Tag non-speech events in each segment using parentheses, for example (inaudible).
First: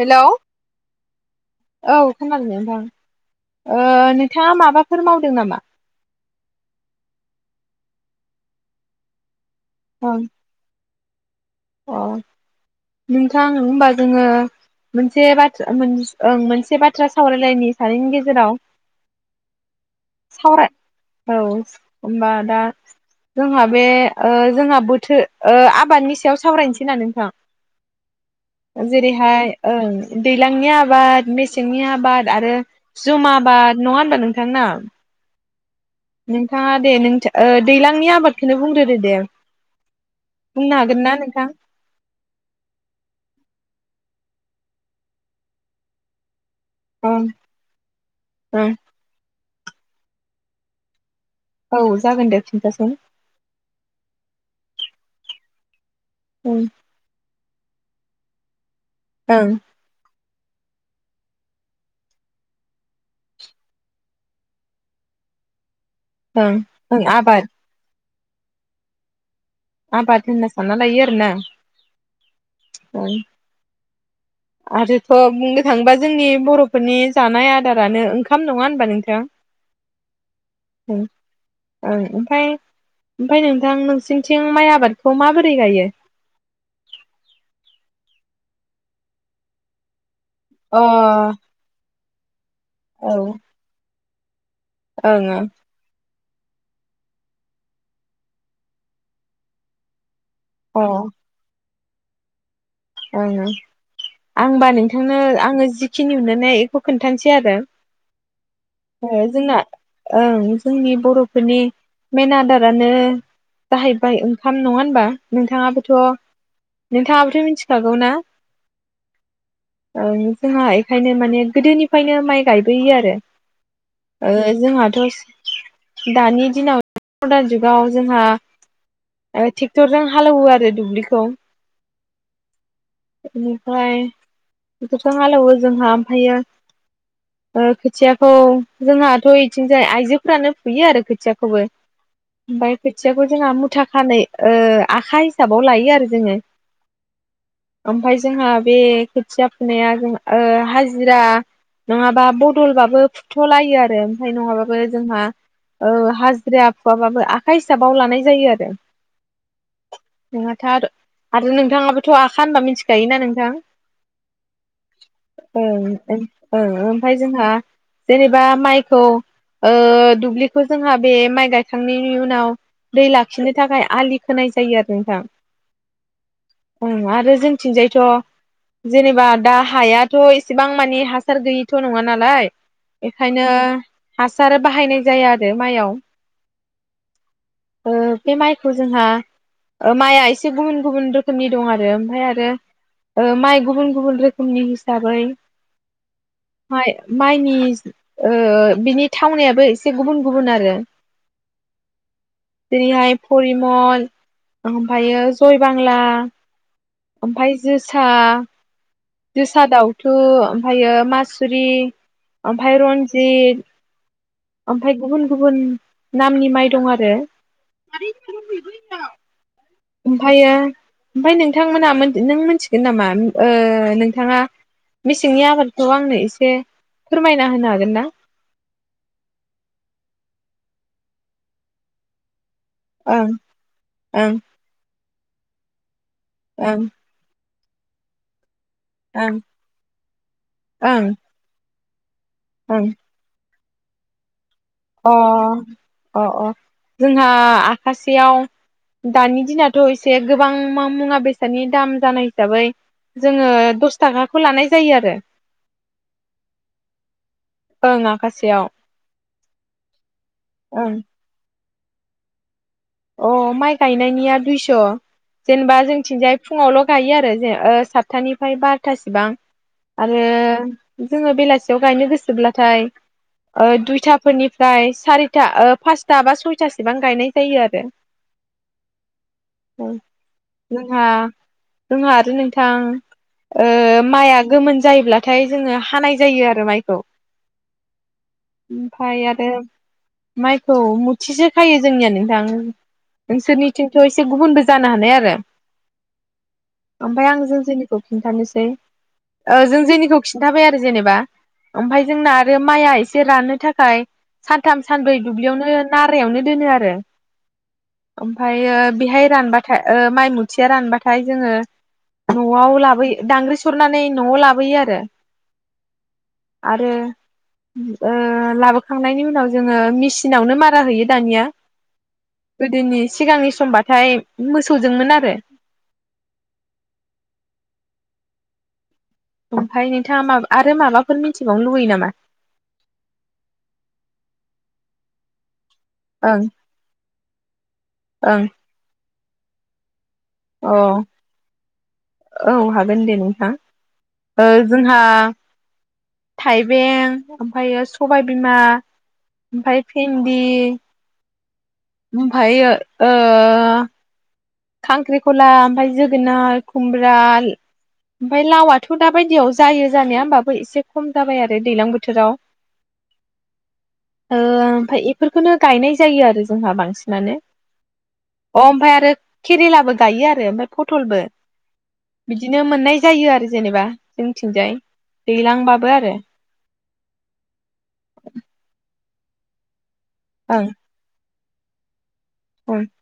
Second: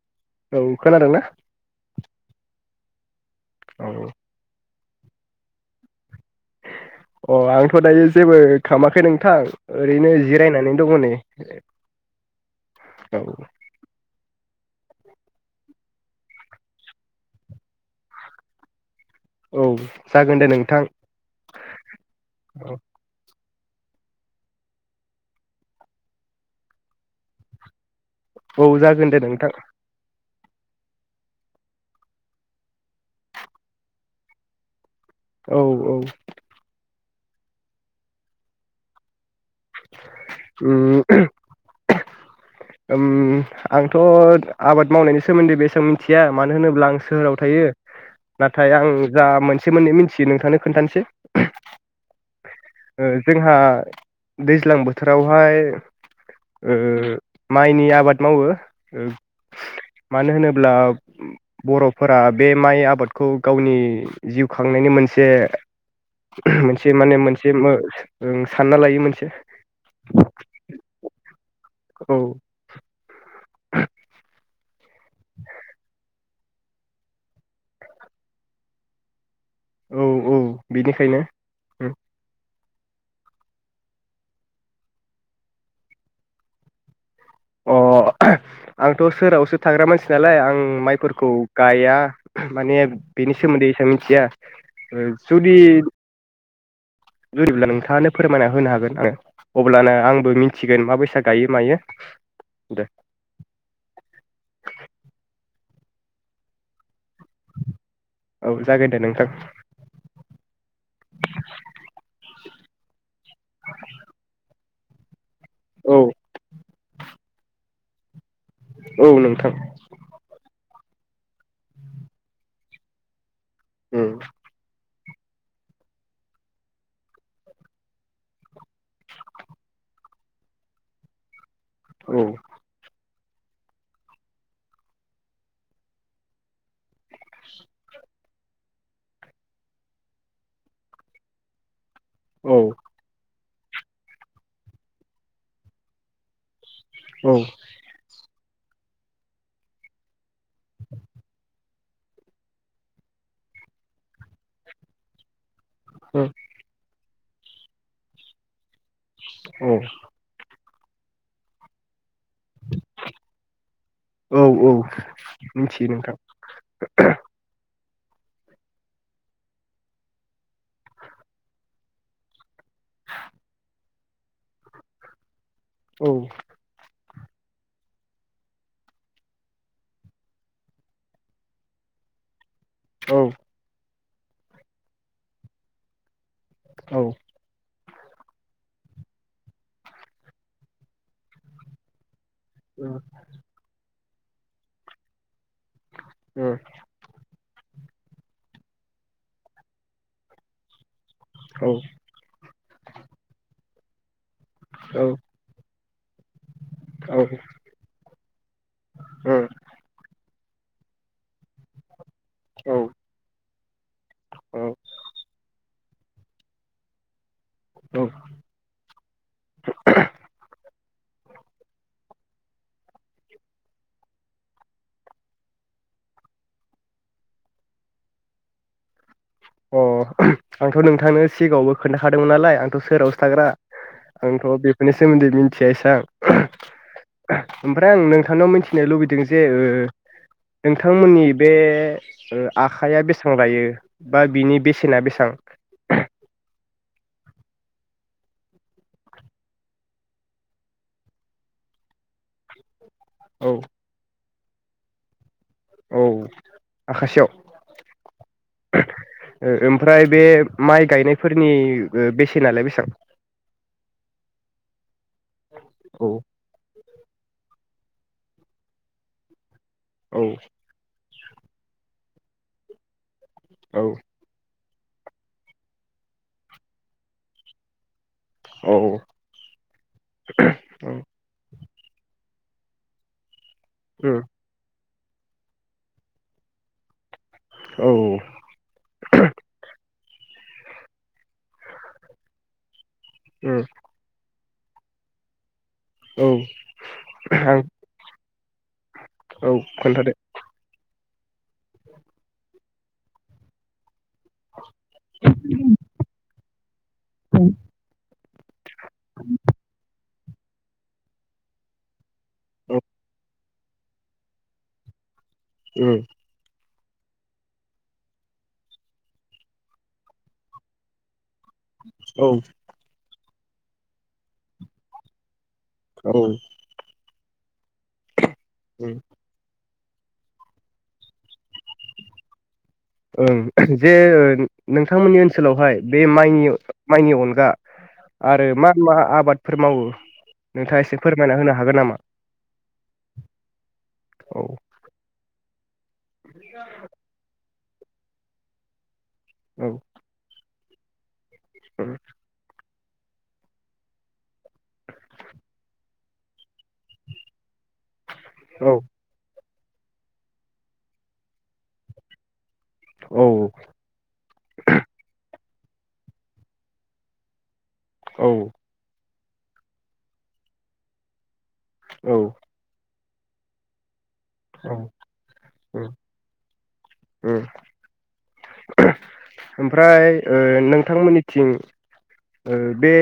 Hello औ खोनादोंना औ खोनादों नोंथां ओ औ नोंथाङा माबा फोर मावदों नामा अ आंथ' दायो जेबो खालामाखै नोंथां ओं ओरैनो जिरायनानै दङ नै अ औ नोंथां होनबा जोङो मोनसे बाथ्रा ओं मोनसे बाथ्रा सावरायलायनायनि सानैनि गेजेराव औ जागोन दे नोंथां सावराय औ होनबा दा औ जोंहा बे जोंहा बोथोर आबादनि सायाव सावरायनोसै ना नोंथां औ जागोन दे नोंथां जेरैहाय ओं दैज्लांनि आबाद मेसेंनि आबाद आरो जुम आबाद नङा होनबा नोंथां ना औ औ नोंथाङा दे नों ओ दैलांनि आबादखौनो बुंगोरदो दे बुंनो हागोन ना उम नोंथां ओम आंथ' आबाद मावनायनि सोमोन्दै बेसेबां मिन्थिया मानो होनोब्ला आं ओं सोहोराव थायो ओं नाथाय आं जा मोन सोमोनदै मिथियो नोंथांनो खोनथानोसै औ जागोन दे खिनथासुन जोंहा दैज्लां बोथोरावहाय ओ माइनि आबाद मावो ओ ओं मानो होनोब्ला बर'फोरा बे माइ आबादखौ गावनि जिउ खांनायनि मोनसे ओं मोनसे ओं माने आबाद मोनसे मो ओं सानना लायो मोन से आबाथ होनना साननालायो आरो ना औ ओं आरोथ' बुंनो थाङोबा जोंनि बर'फोरनि जानाय आदारानो ओंखाम नङा होनबा नोंथां? औ औ ओं बेनिखायनो उम ओं ओमफाय ओमफाय नोंथां नोंसिनिथिं माइ आबादखौ माबोरै गायो? अ आंथ' सोरावसो थाग्रा मानस सालाय आं अ माइफोरखौ गाया। माने औ ओं बिनि सोमोन्दै एसां थिया ओ ओं जुदि अ (unintelligible) नोंथाङानो फोरमायना होनो हागोन आरो अब्लानो आं बो मिनथिगोन माबैसा गायो मायो। दे ओं ओं आंबा नोंथांनो आङो जिखिनि नुनाय इखौ खोनथानसै आरो औ जागोन दे ओ नोंथां जोंना ओं जोंनि बर'फोरनि मेन आदारानो जाहैबाय ओंखाम नङा बा औ नोंथाङाबोथ' नोंथांङाबोथ मिनथि खागौ ना? औ नोंथां ओं जोंहाय खायनो माने गोदोनिफ्रायनो माइ गायबोयो आरो उम ओ जोंहाथ'स दानि दिनाव मदान जुगाव जोंहा ओ टेक्टरजों हालेवो आरो दुब्लिखौ औ इनिफाय बिदिथ' हालौवो जोंहा ओमफायो ओ खोथियाखौ जोंहाथ' इथिंजाय आइजोफ्रानो फुयो आरो खोथियाखौबो औ बाय खोथियाखौ जोंहा मुथा खानोय ओ आखा हिसाबाव लायो आरो जोङो। औ ओमफाय जोंहा बे खोथिया फुनाया जों ओ हाजिरा नङाबा बदलबाबो फुथ'लायो आरो ओमफाय नङाबाबो जोंहा औ हाजिरा फुआबाबो आखाइ हिसाबाव लानाय जायो आरो औ (unintelligible) आरो आरो नोंथाङाबोथ' आ खा होनबा मिथिखायोना नोंथां औ औ मिथियो नोंथां ओं ओं ओमफाय जोंहा जेनेबा माइखौ ओ दुब्लिखौ जोंहा बे माइ गायखांनायनि उनाव दै लाखिनो थाखाय आलि खोनाय जायो आरो नोंथां औ (unintelligible) आरो जोंथिंजायथ' जेनेबा दा हायाथ' एसेबां मानि हासार गैयिथ' नङा नालाय औ बेखायनो हासार बाहायनाय जाया आरो माइयाव औ ओ बे माइखौ जोंहा ओ माइआ एसे गुबुन गुबुन रोखोमनि दं आरो ओमफाय आ रो ओ माइ गुबुन गुबन रोखोमनि हिसाबै माइ -माइनि ओ बिनि थावनायाबो एसे गुबुन गुबुन आरो जेरिहाय फरि मल औ ओमफ्रायो जय बांला औ औ ओमफाय जोसा ओ जोसादावथु ओमफायो मासुरि औ ओमफाय रन्जित औ ओमफ्राय गुबुन गुबुन नामनि माइरं आरो औ (unintelligible) ओमफायो ओमफाय नोंथांमोना मोन नों मोनथिगोन नामा ओ नोंथाङा मेसेंनि आबादखौ आंनो एसे फोरमायना होनो हागोन ना? अ आंथ' नोंथांनो सिगाङावबो खोनथाखादोंमोन नालाय आं थ' सोहोरावसो ओं थाग्रा ओं आंथ' बेफोरनि सोमोनदै मिनथिया इसां ओं ओमफ्राय आं नोंथांनाव मिनथि थिनो लुबैदों जे ओ ओं नोंथांमोननि बे ओ ओं आखाइया बेसेबां लायो बा बिनि बेसेना अ बेसेबां अ अ जोंहा आखासेयाव दानि दिनाथ' एसे गोबां मा मुवा बेसादनि दाम जानाय हिसाबै जोङो औ दस थाखा खौ लानाय जायो आरो औ ओं आखासेयाव आखासेयाव ओ ओमफ्राय बे माइ ओं गायनायफोरनि ओ बेसेनालाय बेसां अ माइ गायनायनिया दुइस' जेनेबा औ जोंनिथिंजाय फुङावल' गायो आरो जे ओ सातथानिफ्राय बार'थासिबां औ आरो जोङो बेलासियाव गायनो गोसोब्लाथाय ओ औ दुइथाफोरनि फ्राय सारिथा ओ पासथा बा सयथासेबां गायनाय जायो आरो (unintelligible) औ उ जोंहा जोंहा आरो नोंथां ओ उम माइआ गोमोन जायोब्लाथाय जोङो हानाय जायो आरो माइखौ औ ओमफ्राय आरो माइखौ मुथिसो खायो जोंनिया नोंथां (inaudible) उम नोंसोरनिथिंथ एसे गुबुनबो जानो हानाय आरो औ ओमफाय आं जों जेनिखौ खिन्थानोसै औ जों खोन्थादो जेनिखौ खिन्थाबाय आरो जेनेबा ओमफाय जोंना आरो माइआ एसे राननो थाखाय सानथाम सानब्रै दुब्लियावनो नारायावनो दोनो आरो ओमफाय बेयो बेहाय रानबाथा ओ माइ मुथिया रानबाथाय जोङो नआव औ लाबोयो दांग्रि स नानै नआव लाबोयो आरो उम आरो ओ लाबोखांनायनि उनाव जोङो मेसिनावनो मारा होयो दानिया औ गोदोनि सिगांनि समबाथाय मोसौजोंमोन आरो औ उम ओमफाय नोंथाङा मा आरो माबाफोर मिथिबावनो लुबैयो नामा ओं जे नोंथांमोननि ओनसोलावहाय बे माइनि ओं माइनि अनगा ओं आरो मा मा आबाद फोर मावो अ नोंथाङा एसे फोरमायना होनो हागोन नामा औ हागोन दे नोंथाङ औ ओ जोंहा थाइबें ओमफ्रायो सबाय बिमा औ ओमफाय भिन्दि ओमफायो ओ खांख्रिखला ओमफाय जोगोनार खुमब्राल ओमफाय औ लावआथ दा बायदियाव जायो जानाया होमबाबो एसे खम जाबाय आरो दैलां बोथोराव औ ओ ओमफाय एफोरखौनो गायनाय जायो आरो जोंहा बांसिनानो अ ओमफाय आरो केरेलाबो गायो आरो ओमफ्राय पटलबो औ बिदिनो मोननाय जायो आरो जेनेबा औ जोंनिथिंजाय उम दैलांबाबो आरो ओमफा फ्राय ओ ओं नोंथांमोननि थिं ओ ओं बे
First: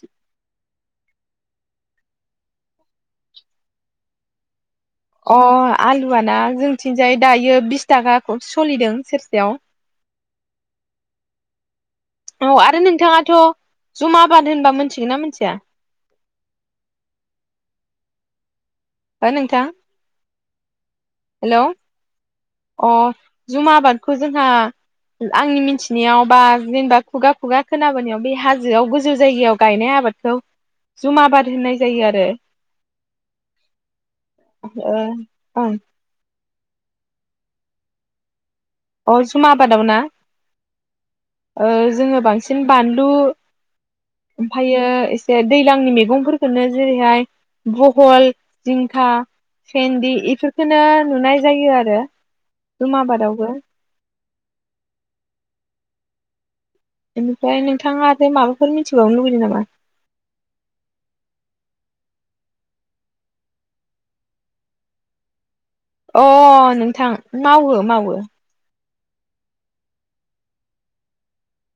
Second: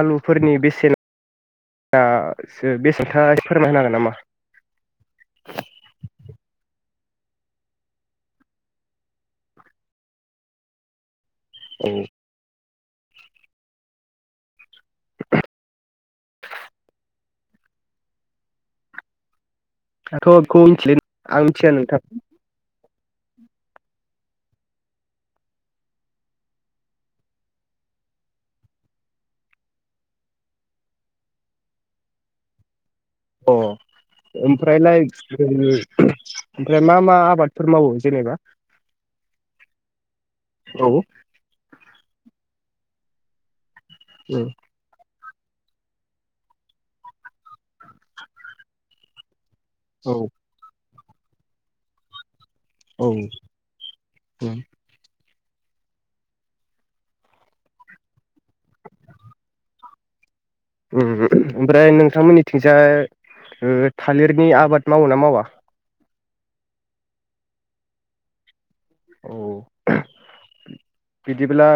आलुफोरनि बेसेन आ सो बेसेथाय फोरमायना होनो हागोन नामा अ आलुआना जोंथिंजाय दायो बिस थाखा सलिदों सेरसेयाव औ औ आरो नोंथाङाथ' जुम आबाद होनबा मिथिगोन ना मिथिया योहो नोंथां। दाथ'खौ बेखौ मिथिलाय आं हेलौ मिथिया नोंथां। अ जुमा आबादखौ जोंहा आंनि मिथिनायाव बा जेनेबा खुगा खुगा खोनाबोनायाव बे हाजोआव गोजौ जायगायाव गायनाय आबादखौ जुमा आबाद होननाय जायो आरो। अ ओ ओमफ्रायलाय ओं ओमफ्राय मा मा आबादफोर मावो जेनेबा? अ जुमा आबादाव ना औ ओ जोङो बांसिन बान लु उम ओमफायो दैलांनि मैगंफोरखौनो जेरैहाय भहल, जिंखा सेनदि औ इफोरखौनो नुनाय जायो आरो। जुम आबादावबो औ। बेनिफ्राय नोंथाङा आरो माबाफोर मिथिबावनो लुबैदों नामा? ओम ओमफ्राय नोंथांमोननिथिंजाय ओ थालिरनि आबाद मावो ना मावा? अ नोंथां मावो मावो। औ बिदिब्ला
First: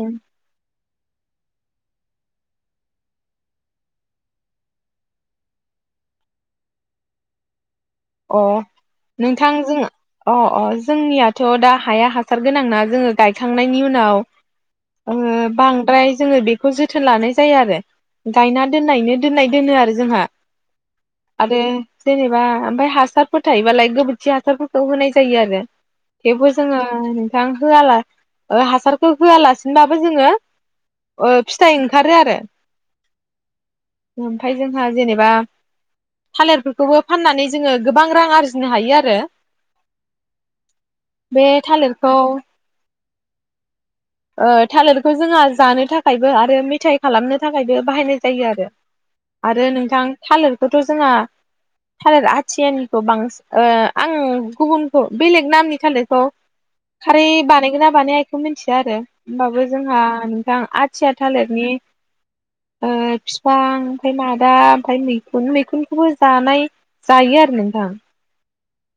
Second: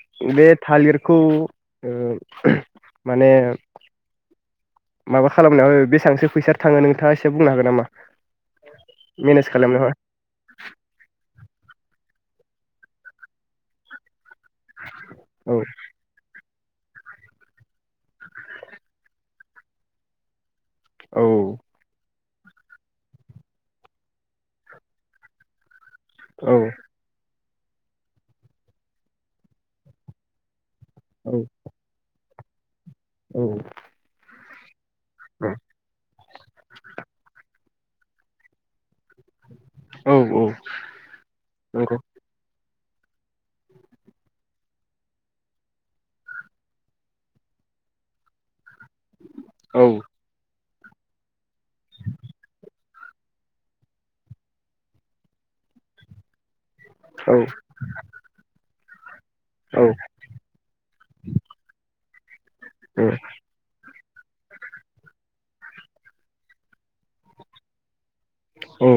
उम बे थालिर खौ ओ माने। माबा खालामनायाव बेसेबांसो फैसा थाङो नोंथाङा एसे बुंनो हागोन नामा? अ मेनेज नोंथां जों खालामनायावहाय अ अ जोंनियाथ' दा हाया हास हासार गोनां ना जोङो गायखांनायनि उनाव ओ औ बांद्राय जोङो बे बेखौ जोथोन लानाय जायो आरो। गायना दोननायनो। दोननाय दोनो आरो जोंहा औ। आरो जेनेबा ओमफाय। हासारफोर थायोबालाय गोबोरखि हासारफोरखौ होनाय जायो आरो थेवबो औ जोङो। (unintelligible) होआला हासारखौ होआलासिनोबाबो जोङो औ फिथाइ ओंखारो आरो। औ। ओमफाय जों जोंहा जेनेबा थालिरफोरखौबो फाननानै जोङो गोबां रां आरजिनो हायो। औ औ बे नंगौ थालिरखौ ओ थालेरखौ जोंहा जानो थाखायबो आरो मेथाइ खालामनो थाखायबो बाहायनाय जायो आरो आरो औ नोंथां थालेर थ' जोंहा थालिर आथियानिखौ बांसिन आं गुबुनखौ बेलेग नामनि थालेरखौ खारै औ बानायगोन ना बानाय आ बेखौ मिथिया आरो होमबाबो औ जोंहा नोंथां आथिया थालिरनि ओ बिफां ओमफाय मादा ओमफाय मैखुन मैखुनखौबो जानाय जायो आरो नोंथां औ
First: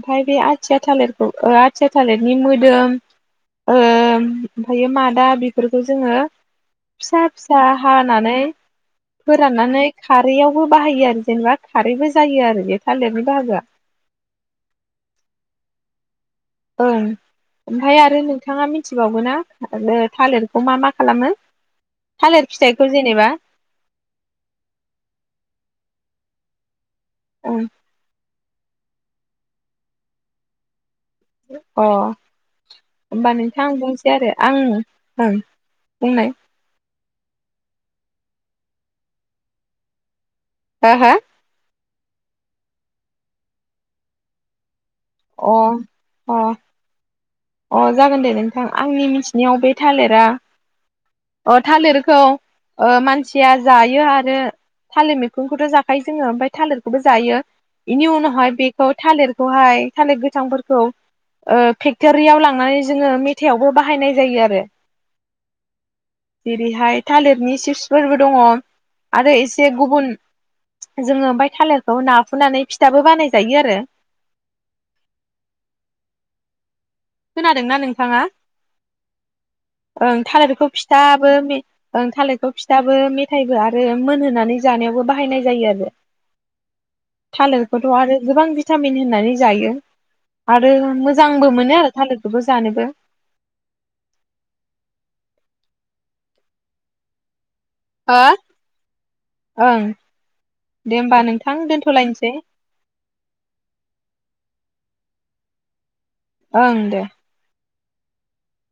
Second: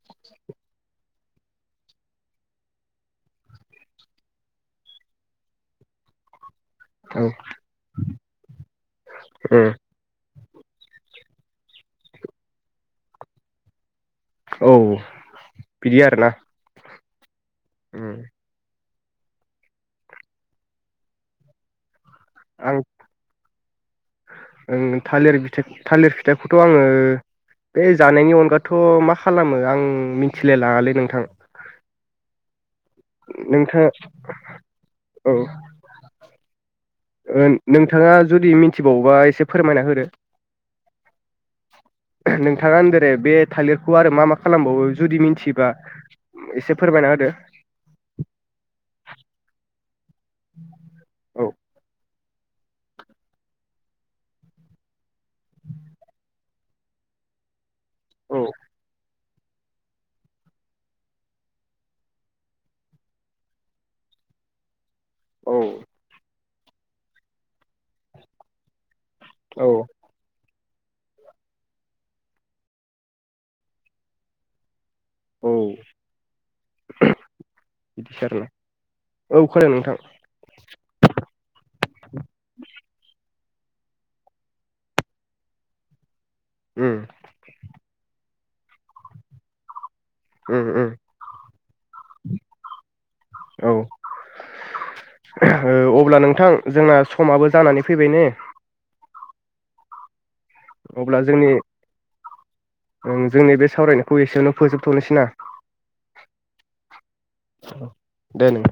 ओमफाय बे आथिया थालिरखौ आथिया थालिरनि मोदोम ओ ओमफायो मादा बेफोरखौ जोङो फिसा औ फिसा हानानै फोराननानै खारैयावबो बाहायो आरो जेनेबा खारैबो जायो आरो बे थालेरनि बाहागोआ औ बिदि आरो ना ओं ओमफाय आरो नोंथाङा मिथिबावगोना आरो थालिरखौ मा मा खालामो थालिर आं फिथाइखौ जेनेबा थालिर फिथाइखौ थालिर फिथाइखौथ' आङो ओं बे जानायनि अनगा' थ' मा खालामो आं मिथिलायलाङालै नोंथां अ होमबा नोंथां आं नोंथाङा बुंनोसै आरो आं औ बुंनाय ओ नोंथाङा जुदि मिथिबावोबा एसे फोरमायना होदो हा हा नोंथाङा होनदोंरे बे थालिरखौ आरो मा मा खालामबावो जुदि हो मिथिबा अ एसे फोरमायना होदो अ जागोन दे नोंथां आंनि मिथिनायाव बे थालिरा औ अ थालिर खौ ओ मानसिया जायो आरो थालिर मैखुनखौथ' जाखायो जोङो ओमफ्राय थालिरखौबो जायो इनि औ उनावहाय बेखौ थालिर हाय थालिर गोथांफोरखौ ओ फेक क्टरियाव लांनानै जोङो मेथायाइआवबो बाहायनाय जायो आरो औ जेरैहाय थालिरनि सिपसफोरबो दङ आरो औ एसे गुबुन जोङो ओमफ्राय थालारखौ नाफुनानै फिथाबो बानायजायो आरो। औ। खोनादोंना नोंथाङा बिदिसो आरोना औ खोनादों नोंथां ओं थालिरखौ फि थाबो मे ओं थालिरखौ फिथाबो मे फिथायाइबो आरो मोनहोनानै जानायावबो बाहायनाय जायो आरो। उम थालेरखोथ' आरो गोबां भिटामिन होननानै जायो। उम आरो उम मोजांबो मोनो आरो। थालिरखौबो जानोबो औ ओ अब्ला नोंथां जोंना समाबो जानानै फैबाय हो ने। ओं। दे होमबा अब्ला जोंनि नोंथां दोनथ'लायनोसै ओं जोंनि बे सावरायनायखौ एसेआवनो फोजोबथ'नोसै ना? ओं दे। दे नों